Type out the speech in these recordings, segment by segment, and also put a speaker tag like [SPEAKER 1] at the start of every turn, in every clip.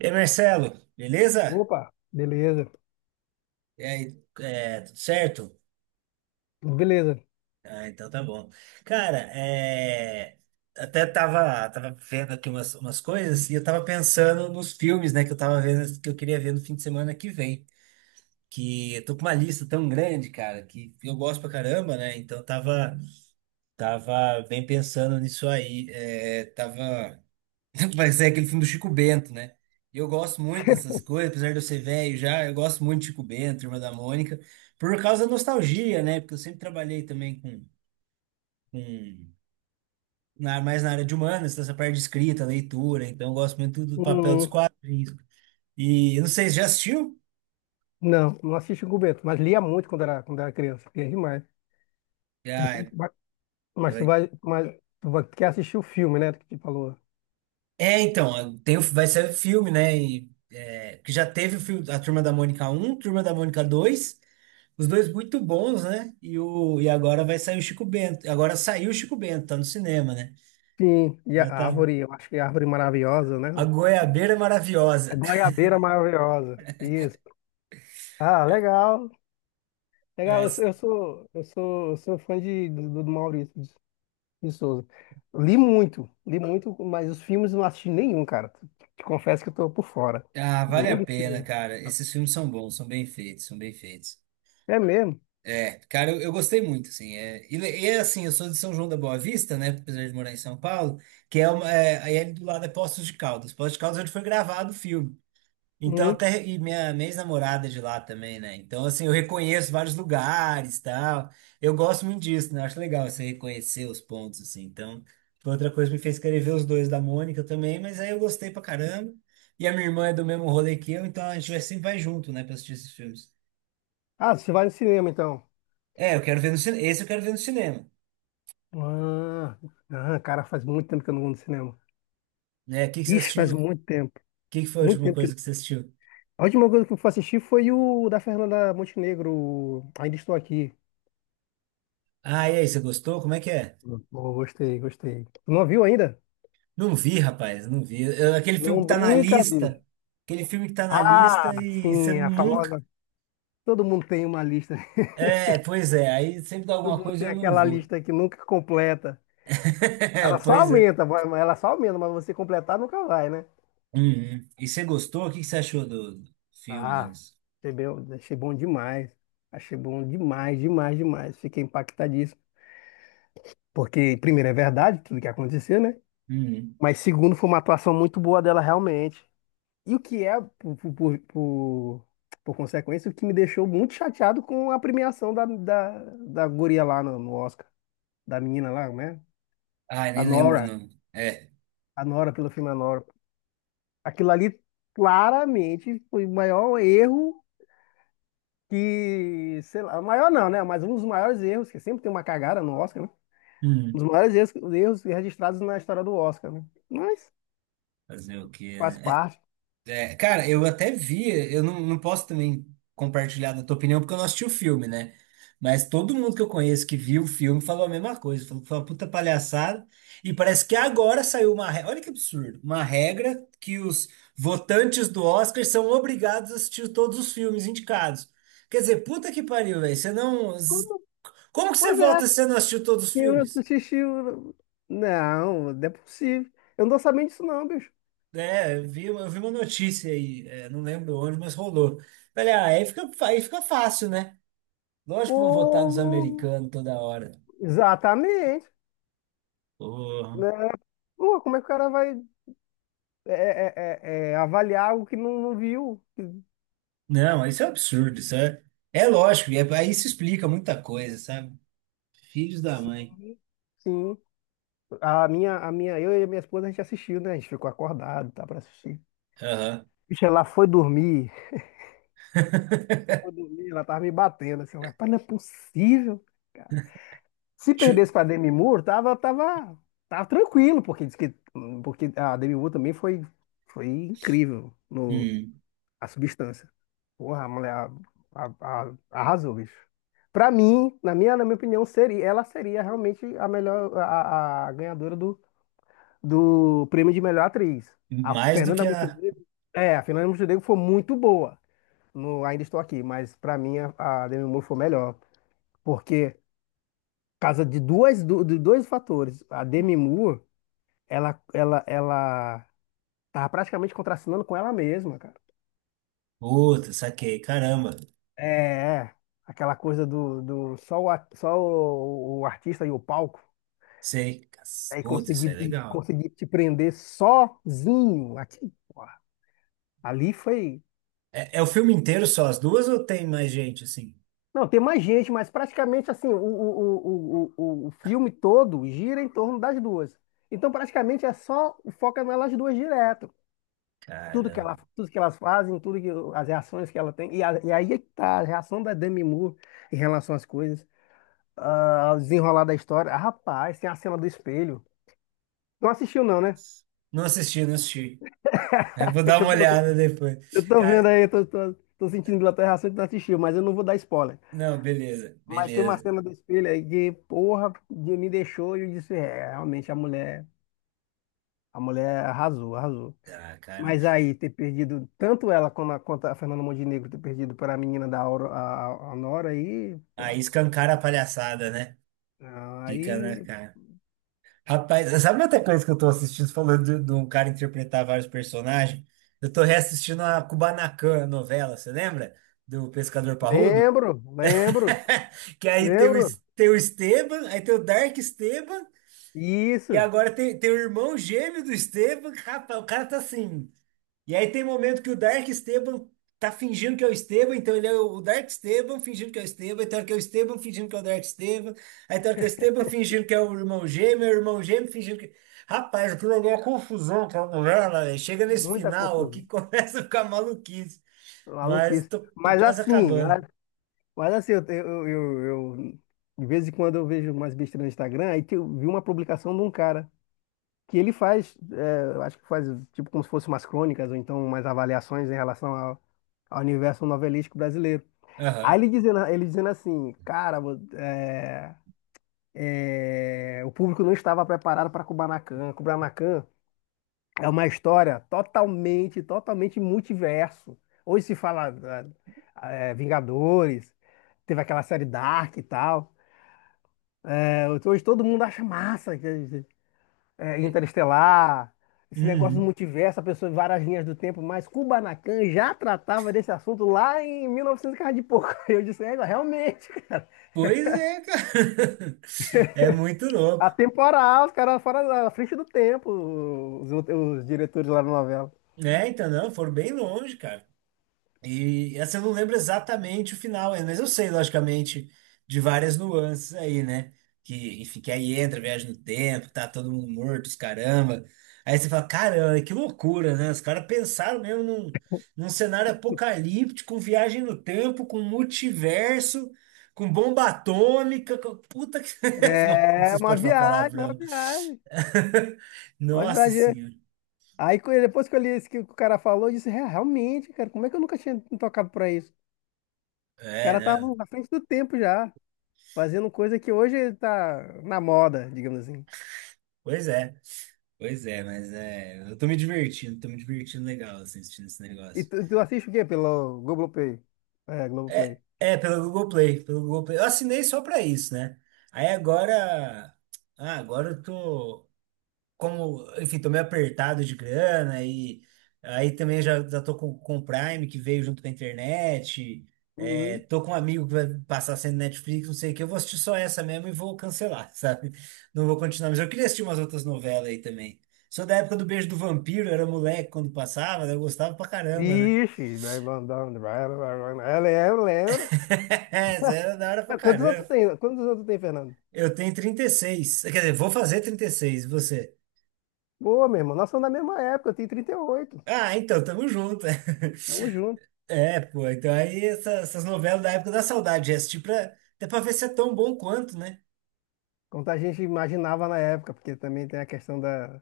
[SPEAKER 1] E aí, Marcelo, beleza?
[SPEAKER 2] Opa, beleza,
[SPEAKER 1] E aí, é, tudo certo?
[SPEAKER 2] beleza.
[SPEAKER 1] Ah, então tá bom. Cara, é, até tava vendo aqui umas coisas e eu tava pensando nos filmes, né, que eu tava vendo, que eu queria ver no fim de semana que vem. Que eu tô com uma lista tão grande, cara, que eu gosto pra caramba, né? Então eu tava bem pensando nisso aí. É, tava. Vai ser aquele filme do Chico Bento, né? E eu gosto muito dessas coisas, apesar de eu ser velho já, eu gosto muito de Chico Bento, Irmã da Mônica, por causa da nostalgia, né? Porque eu sempre trabalhei também com mais na área de humanas, dessa parte de escrita, leitura, então eu gosto muito do papel dos
[SPEAKER 2] Hum,
[SPEAKER 1] quadrinhos. E eu não sei, você já assistiu?
[SPEAKER 2] não, não assisti com o Bento, mas lia muito quando era criança, lia demais. Mas
[SPEAKER 1] Já, é,
[SPEAKER 2] mas tu
[SPEAKER 1] peraí.
[SPEAKER 2] vai, mas tu vai, quer assistir o filme, né, que te falou.
[SPEAKER 1] É, então, tem, vai ser filme, né? E, é, que já teve o filme, a Turma da Mônica 1, Turma da Mônica 2. Os dois muito bons, né? E, e agora vai sair o Chico Bento. Agora saiu o Chico Bento, tá no cinema, né?
[SPEAKER 2] Sim, e a
[SPEAKER 1] Aí tá.
[SPEAKER 2] árvore, eu acho que é a árvore maravilhosa, né?
[SPEAKER 1] A goiabeira é
[SPEAKER 2] A
[SPEAKER 1] maravilhosa.
[SPEAKER 2] goiabeira maravilhosa, isso. Ah, legal, legal,
[SPEAKER 1] É,
[SPEAKER 2] eu sou fã do Maurício de Souza. Li muito, mas os filmes não assisti nenhum, cara. Te confesso que eu tô por fora.
[SPEAKER 1] ah, vale a
[SPEAKER 2] Nenhum dos
[SPEAKER 1] pena,
[SPEAKER 2] filmes.
[SPEAKER 1] cara. Esses filmes são bons, são bem feitos, são bem feitos.
[SPEAKER 2] É mesmo?
[SPEAKER 1] É, cara, eu gostei muito, assim. É, e é assim, eu sou de São João da Boa Vista, né? Apesar de morar em São Paulo, que é uma. É, aí é ali do lado é Poços de Caldas. Poços de Caldas é onde foi gravado o filme. Então,
[SPEAKER 2] Hum.
[SPEAKER 1] até e minha ex-namorada é de lá também, né? Então, assim, eu reconheço vários lugares, tal. Eu gosto muito disso, né? Eu acho legal você reconhecer os pontos, assim. Então, foi outra coisa que me fez querer ver os dois da Mônica também, mas aí eu gostei pra caramba. E a minha irmã é do mesmo rolê que eu, então a gente vai, sempre vai junto, né, pra assistir esses filmes.
[SPEAKER 2] Ah, você vai no cinema então.
[SPEAKER 1] É, eu quero ver no cinema. Esse eu quero ver no cinema,
[SPEAKER 2] Ah, ah, cara, faz muito tempo que eu não vou no cinema.
[SPEAKER 1] né? O que que você
[SPEAKER 2] Ixi, faz
[SPEAKER 1] assistiu? O
[SPEAKER 2] muito tempo.
[SPEAKER 1] que que foi a
[SPEAKER 2] Muito
[SPEAKER 1] última
[SPEAKER 2] tempo
[SPEAKER 1] coisa que
[SPEAKER 2] que.
[SPEAKER 1] você assistiu?
[SPEAKER 2] A última coisa que eu fui assistir foi o da Fernanda Montenegro, o Ainda Estou Aqui.
[SPEAKER 1] Ah, e aí, você gostou? Como é que é?
[SPEAKER 2] Pô, gostei. Não viu ainda?
[SPEAKER 1] Não vi, rapaz, não vi. Aquele filme
[SPEAKER 2] Não
[SPEAKER 1] que tá na
[SPEAKER 2] brinca, bicho.
[SPEAKER 1] lista, aquele filme que tá na
[SPEAKER 2] Ah,
[SPEAKER 1] lista e você
[SPEAKER 2] sim, a
[SPEAKER 1] nunca.
[SPEAKER 2] famosa. Todo mundo tem uma lista.
[SPEAKER 1] É, pois é, aí sempre dá
[SPEAKER 2] Todo
[SPEAKER 1] alguma
[SPEAKER 2] mundo
[SPEAKER 1] coisa
[SPEAKER 2] tem
[SPEAKER 1] eu não
[SPEAKER 2] aquela
[SPEAKER 1] vou.
[SPEAKER 2] lista que nunca completa. Ela só
[SPEAKER 1] Pois é.
[SPEAKER 2] ela só aumenta, mas você completar nunca vai, né?
[SPEAKER 1] Uhum. E você gostou? O que que você achou do filme, né?
[SPEAKER 2] Ah, achei bom demais. Achei bom demais, demais, demais. Fiquei impactadíssimo. Porque, primeiro, é verdade tudo que aconteceu, né?
[SPEAKER 1] Uhum.
[SPEAKER 2] Mas, segundo, foi uma atuação muito boa dela, realmente. E o que é, por consequência, o que me deixou muito chateado com a premiação da guria lá no Oscar. Da menina lá, né?
[SPEAKER 1] Ah,
[SPEAKER 2] A
[SPEAKER 1] nem lembro o
[SPEAKER 2] Nora.
[SPEAKER 1] nome. É.
[SPEAKER 2] A Nora, pelo filme A Nora. Aquilo ali, claramente, foi o maior erro que, sei lá, maior não, né? Mas um dos maiores erros, que sempre tem uma cagada no Oscar, né? Um dos
[SPEAKER 1] Uhum.
[SPEAKER 2] maiores erros registrados na história do Oscar, né? Mas
[SPEAKER 1] Fazer o quê,
[SPEAKER 2] faz
[SPEAKER 1] né?
[SPEAKER 2] parte.
[SPEAKER 1] É, cara, eu até vi, eu não posso também compartilhar da tua opinião, porque eu não assisti o filme, né? Mas todo mundo que eu conheço que viu o filme falou a mesma coisa, falou que foi uma puta palhaçada. E parece que agora saiu uma regra, olha que absurdo, uma regra que os votantes do Oscar são obrigados a assistir todos os filmes indicados. Quer dizer, puta que pariu, velho, você não—
[SPEAKER 2] Como?
[SPEAKER 1] Como que você
[SPEAKER 2] Pois é,
[SPEAKER 1] vota se você não assistiu todos os
[SPEAKER 2] eu
[SPEAKER 1] filmes?
[SPEAKER 2] assisti. o- não, não é possível. Eu não tô sabendo disso, não, bicho.
[SPEAKER 1] É, eu vi uma notícia aí, é, não lembro onde, mas rolou. Olha, aí fica fácil, né? Lógico que vão votar nos
[SPEAKER 2] Pô,
[SPEAKER 1] americanos toda hora.
[SPEAKER 2] exatamente.
[SPEAKER 1] Porra.
[SPEAKER 2] Né? Pô, como é que o cara vai é, é, avaliar algo que não, não viu?
[SPEAKER 1] Não, isso é um absurdo, isso é. É lógico, aí isso explica muita coisa, sabe? Filhos da mãe.
[SPEAKER 2] Sim, sim. A minha, eu e a minha esposa, a gente assistiu, né? A gente ficou acordado, tá, pra assistir.
[SPEAKER 1] Aham.
[SPEAKER 2] Bicho, ela foi dormir. Foi dormir, ela tava me batendo. Assim, eu, rapaz, não é possível, cara. Se
[SPEAKER 1] Chu-
[SPEAKER 2] perdesse pra Demi Moore, tava tranquilo, porque diz que, porque a Demi Moore também foi incrível no
[SPEAKER 1] hum.
[SPEAKER 2] A Substância. Porra, a mulher arrasou, bicho. Pra mim, na minha opinião, seria, ela seria realmente a melhor, a ganhadora do, do prêmio de melhor atriz. A
[SPEAKER 1] Mais do
[SPEAKER 2] Fernanda
[SPEAKER 1] que a.
[SPEAKER 2] Montenegro, é, a Fernanda Montenegro foi muito boa no Ainda Estou Aqui, mas para mim a Demi Moore foi melhor, porque por causa de dois fatores. A Demi Moore, ela tava praticamente contracenando com ela mesma, cara.
[SPEAKER 1] Puta, saquei. Caramba.
[SPEAKER 2] É, é. Aquela coisa do só o artista e o palco,
[SPEAKER 1] Sei.
[SPEAKER 2] aí
[SPEAKER 1] Puta, isso é legal.
[SPEAKER 2] conseguir te prender sozinho aqui, porra. Ali foi
[SPEAKER 1] É, é o filme inteiro só as duas ou tem mais gente assim?
[SPEAKER 2] Não, tem mais gente, mas praticamente assim, o filme todo gira em torno das duas. Então, praticamente é só foca nelas duas direto. Tudo que
[SPEAKER 1] Caramba.
[SPEAKER 2] ela, tudo que elas fazem, tudo que as reações que ela tem. E, e aí é que tá a reação da Demi Moore em relação às coisas, ah, ao desenrolar da história. Ah, rapaz, tem a cena do espelho. Não assistiu, não, né?
[SPEAKER 1] Putz. Não assisti, não assisti. É, vou
[SPEAKER 2] É
[SPEAKER 1] dar
[SPEAKER 2] que
[SPEAKER 1] uma
[SPEAKER 2] eu tô,
[SPEAKER 1] olhada depois.
[SPEAKER 2] eu tô vendo
[SPEAKER 1] Cara,
[SPEAKER 2] aí, eu tô, tô, tô sentindo pela tua reação que tu não assistiu, mas eu não vou dar spoiler.
[SPEAKER 1] não, beleza,
[SPEAKER 2] Mas tem uma
[SPEAKER 1] beleza.
[SPEAKER 2] cena do espelho aí que, porra, me deixou e eu disse, é, realmente a mulher arrasou, arrasou.
[SPEAKER 1] Ah, cara.
[SPEAKER 2] Mas aí ter perdido tanto ela como quanto a Fernanda Montenegro ter perdido para a menina da a Nora aí, pô,
[SPEAKER 1] Aí escancara a palhaçada, né? Fica na
[SPEAKER 2] aí
[SPEAKER 1] cara. Rapaz, sabe outra coisa que eu tô assistindo, falando de um cara interpretar vários personagens? Eu tô reassistindo a Kubanacan, a novela, você lembra? Do Pescador Parrudo?
[SPEAKER 2] lembro, lembro,
[SPEAKER 1] Que aí tem o, Es-
[SPEAKER 2] lembro.
[SPEAKER 1] tem o Esteban, aí tem o Dark Esteban, e
[SPEAKER 2] Isso,
[SPEAKER 1] agora tem o irmão gêmeo do Esteban. Rapaz, o cara tá assim. E aí tem momento que o Dark Esteban tá fingindo que é o Esteban, então ele é o Dark Esteban fingindo que é o Esteban, aí tem hora que é o Esteban fingindo que é o Dark Esteban, aí tem hora que é o Esteban fingindo que é o irmão gêmeo fingindo que. Rapaz, aquilo ali é uma confusão com a mulher, lá, velho. Chega nesse
[SPEAKER 2] muita
[SPEAKER 1] final
[SPEAKER 2] confusão,
[SPEAKER 1] aqui, começa a ficar maluquice. Mas
[SPEAKER 2] maluquice.
[SPEAKER 1] tô
[SPEAKER 2] Mas
[SPEAKER 1] quase
[SPEAKER 2] assim,
[SPEAKER 1] acabando.
[SPEAKER 2] mas mas assim, eu- De vez em quando eu vejo umas besteiras no Instagram, aí que eu vi uma publicação de um cara que ele faz, é, eu acho que faz tipo como se fossem umas crônicas ou então umas avaliações em relação ao, ao universo novelístico brasileiro. Aí
[SPEAKER 1] Aham.
[SPEAKER 2] ele dizendo assim, cara, é, o público não estava preparado para Kubanacan. Kubanacan é uma história totalmente, totalmente multiverso. Hoje se fala é, é, Vingadores, teve aquela série Dark e tal. É, hoje todo mundo acha massa. É, Interestelar, esse negócio do
[SPEAKER 1] Uhum.
[SPEAKER 2] multiverso, a pessoa em várias linhas do tempo, mas Kubanacan já tratava desse assunto lá em 1900 e novecentos e cara de pouco. Eu disse, é, realmente,
[SPEAKER 1] Pois é, cara. É muito louco.
[SPEAKER 2] atemporal, os caras fora da frente do tempo, os diretores lá na novela.
[SPEAKER 1] Né? Então, não, foram bem longe, cara. E essa eu não lembro exatamente o final ainda, mas eu sei, logicamente, de várias nuances aí, né? Que, enfim, que aí entra, a viagem no tempo, tá todo mundo morto, os caramba. Aí você fala, caramba, que loucura, né? Os caras pensaram mesmo num cenário apocalíptico, com viagem no tempo, com multiverso, com bomba atômica, com puta que. Não, não
[SPEAKER 2] É
[SPEAKER 1] sei se
[SPEAKER 2] uma
[SPEAKER 1] pode falar
[SPEAKER 2] viagem, uma
[SPEAKER 1] palavrão.
[SPEAKER 2] viagem, uma
[SPEAKER 1] Nossa
[SPEAKER 2] viagem.
[SPEAKER 1] senhora.
[SPEAKER 2] Aí depois que eu li isso que o cara falou, eu disse: "É, realmente, cara, como é que eu nunca tinha me tocado pra isso? Os
[SPEAKER 1] É,
[SPEAKER 2] caras
[SPEAKER 1] né?
[SPEAKER 2] estavam à frente do tempo já, fazendo coisa que hoje tá na moda, digamos assim.
[SPEAKER 1] Pois é. Pois é, mas é, eu tô me divertindo legal assim, assistindo esse
[SPEAKER 2] E
[SPEAKER 1] negócio.
[SPEAKER 2] tu, tu assiste o quê pelo Globoplay? É,
[SPEAKER 1] É,
[SPEAKER 2] Globoplay.
[SPEAKER 1] é pelo Google Play, pelo Google Play. Eu assinei só pra isso, né? Aí agora, ah, agora eu tô como, enfim, tô meio apertado de grana e aí também já tô com o Prime que veio junto com a internet. É,
[SPEAKER 2] Uhum.
[SPEAKER 1] tô com um amigo que vai passar sendo Netflix, não sei o que. Eu vou assistir só essa mesmo e vou cancelar, sabe? Não vou continuar. Mas eu queria assistir umas outras novelas aí também. Sou da época do Beijo do Vampiro, eu era moleque quando passava, né? Eu gostava pra caramba, né?
[SPEAKER 2] Vixe, vai mandando. Vai. Eu lembro, lembro.
[SPEAKER 1] Essa era da hora pra
[SPEAKER 2] É, quantos anos tu
[SPEAKER 1] caramba.
[SPEAKER 2] tem? Quantos anos tu tem, Fernando?
[SPEAKER 1] Eu tenho 36. Quer dizer, vou fazer 36, e seis. E você?
[SPEAKER 2] Boa, meu irmão. Nós somos da mesma época, eu tenho 38.
[SPEAKER 1] Ah, então, tamo junto.
[SPEAKER 2] Tamo junto.
[SPEAKER 1] É, pô, então aí essas novelas da época da saudade, já assisti pra, até pra ver se é tão bom quanto, né?
[SPEAKER 2] Quanto a gente imaginava na época, porque também tem a questão da.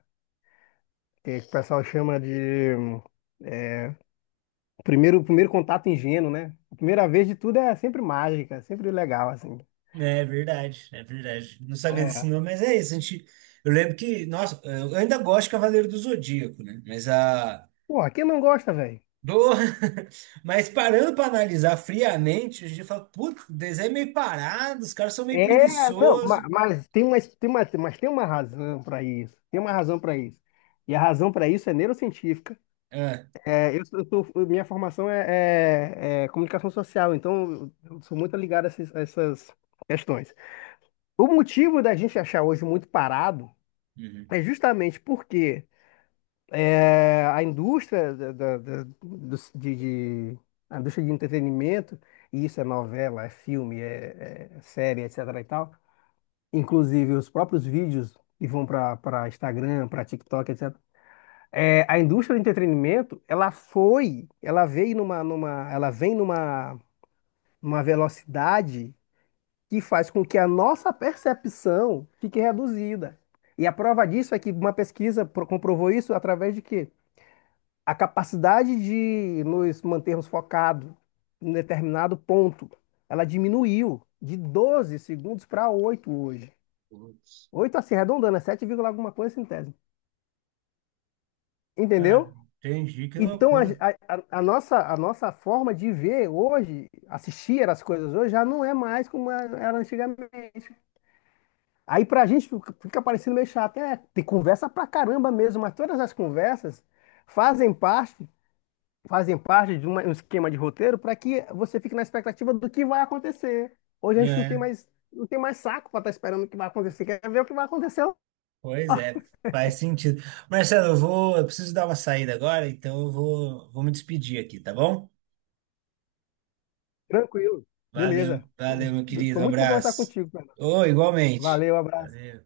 [SPEAKER 2] Que o pessoal chama de. Hum, é, primeiro contato ingênuo, né? A primeira vez de tudo é sempre mágica, é sempre legal, assim.
[SPEAKER 1] É verdade, é verdade. Não sabia desse
[SPEAKER 2] É.
[SPEAKER 1] nome, mas é isso. A gente, eu lembro que, nossa, eu ainda gosto de Cavaleiro do Zodíaco, né? Mas a.
[SPEAKER 2] Pô, quem não gosta, velho?
[SPEAKER 1] Do... Mas parando pra analisar friamente, a gente fala, putz, o desenho é meio parado, os caras são meio
[SPEAKER 2] É, não,
[SPEAKER 1] preguiçosos.
[SPEAKER 2] mas tem uma, mas tem uma razão para isso. Tem uma razão para isso. E a razão para isso é neurocientífica.
[SPEAKER 1] Ah,
[SPEAKER 2] É, minha formação é comunicação social, então eu sou muito ligado a a essas questões. O motivo da gente achar hoje muito parado
[SPEAKER 1] uhum.
[SPEAKER 2] é justamente porque é, a indústria de- a indústria de entretenimento, e isso é novela, é filme, é, é série, etc. e tal, inclusive os próprios vídeos que vão para Instagram, para TikTok, etc. É, a indústria do entretenimento, ela veio numa, numa, ela vem numa, numa velocidade que faz com que a nossa percepção fique reduzida. E a prova disso é que uma pesquisa comprovou isso através de quê? A capacidade de nos mantermos focados em determinado ponto, ela diminuiu de 12 segundos para 8 hoje.
[SPEAKER 1] Putz.
[SPEAKER 2] 8 assim, arredondando, é 7 vírgula alguma coisa centésimo.
[SPEAKER 1] Cara,
[SPEAKER 2] Entendeu?
[SPEAKER 1] entendi, que
[SPEAKER 2] Então,
[SPEAKER 1] loucura.
[SPEAKER 2] a nossa forma de ver hoje, assistir as coisas hoje, já não é mais como é, era antigamente. Aí, pra gente, fica parecendo meio chato. É, tem conversa pra caramba mesmo, mas todas as conversas fazem parte, fazem parte de um esquema de roteiro para que você fique na expectativa do que vai acontecer. Hoje a gente não tem
[SPEAKER 1] É.
[SPEAKER 2] mais, não tem mais saco pra estar esperando o que vai acontecer. Quer ver o que vai acontecer lá.
[SPEAKER 1] Pois é, faz sentido. Marcelo, eu preciso dar uma saída agora, então eu vou me despedir aqui, tá bom?
[SPEAKER 2] Tranquilo.
[SPEAKER 1] Valeu,
[SPEAKER 2] Beleza.
[SPEAKER 1] valeu, meu querido,
[SPEAKER 2] Foi
[SPEAKER 1] um
[SPEAKER 2] muito bom conversar
[SPEAKER 1] abraço.
[SPEAKER 2] contigo, Fernando.
[SPEAKER 1] Ô, igualmente.
[SPEAKER 2] Valeu, abraço.
[SPEAKER 1] Valeu.